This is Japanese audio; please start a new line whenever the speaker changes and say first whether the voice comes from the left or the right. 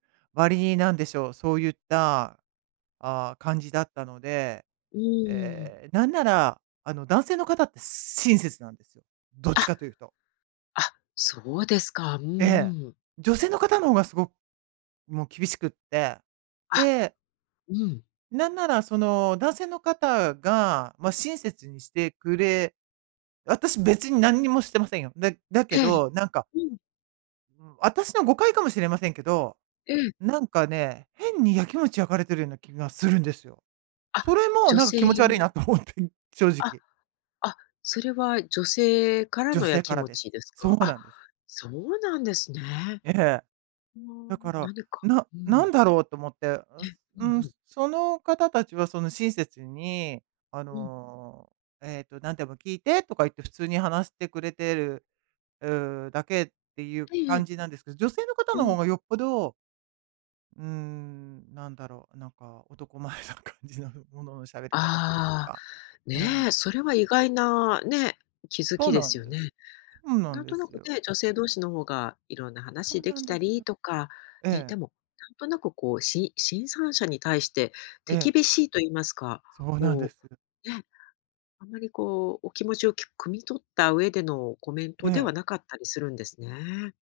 right: 割りに、なんでしょう、そういった、ああ、感じだったので、
left: うーん。
right: ええ、なんなら、あの、男性の方ってす親切なんですよ。どっ
left: あ、
right: ちかというと。
left: あ、そうですか。うん
right: ええ。
left: うん。
right: 女性の方の方がすごもう厳しくって。
left: あ、
right: で
left: うん。
right: なんなら、その、男性の方が、ま、親切にしてくれ私、別に何にもしてませんよ。だだけ
left: ええ。
right: ど、なんか
left: うん。
right: うーん、あたしの誤解かもしれませんけど、
left: ええ。
right: なんかね、変に焼きもち焼かれてるような気がするんですよ。
left: あ、
right: それも、
left: 女
right: なんか、
left: 性
right: 気持ち悪いなと思って、正
left: あ、
right: 直。
left: あ、それは女性から
right: 女
left: のや
right: 性か
left: き
right: ら
left: も
right: です。
left: ちです
right: そ
left: か？
right: う
left: あ、
right: なんです。
left: そうなんですね。
right: ええ。
left: あ
right: だか
left: あ、
right: ら、
left: なにか
right: な
left: う
right: な
left: ん。
right: んだろうと思って。う、
left: え、うん
right: うーん、
left: うん。
right: その方たちは、その、親切に、あ
left: うん。
right: の、えっと、なんでも聞いてとか言って、普通に話してくれてる、う、だけっていう
left: はい、い
right: 感
left: え。
right: じなんです。女性の方
left: う
right: の
left: ん。
right: 方がよっぽどうーん、なんだろう、なんか男前な感じの、ものの喋り方という
left: ああ、
right: か。うん。
left: ね、それは意外なね、気づ
right: そ
left: き
right: う
left: で
right: な
left: す
right: ん
left: よ
right: で
left: ね。
right: す。そうなん
left: なん
right: で
left: とな
right: す
left: く
right: よ。
left: ね、女性同士の方がいろんな
right: そ
left: 話
right: う
left: で
right: な
left: き
right: んで
left: た
right: す。
left: りとか、ね、
right: え
left: で
right: え。
left: も、なんとなく、こう、し新参者に対して手
right: ええ。
left: 厳しいと言いますか、
right: そうなんで
left: こ
right: す。
left: う、ね、あんまり、こう、お気持ちをき汲み取った上でのコメン
right: え
left: トで
right: え。
left: はなかったりするんですね。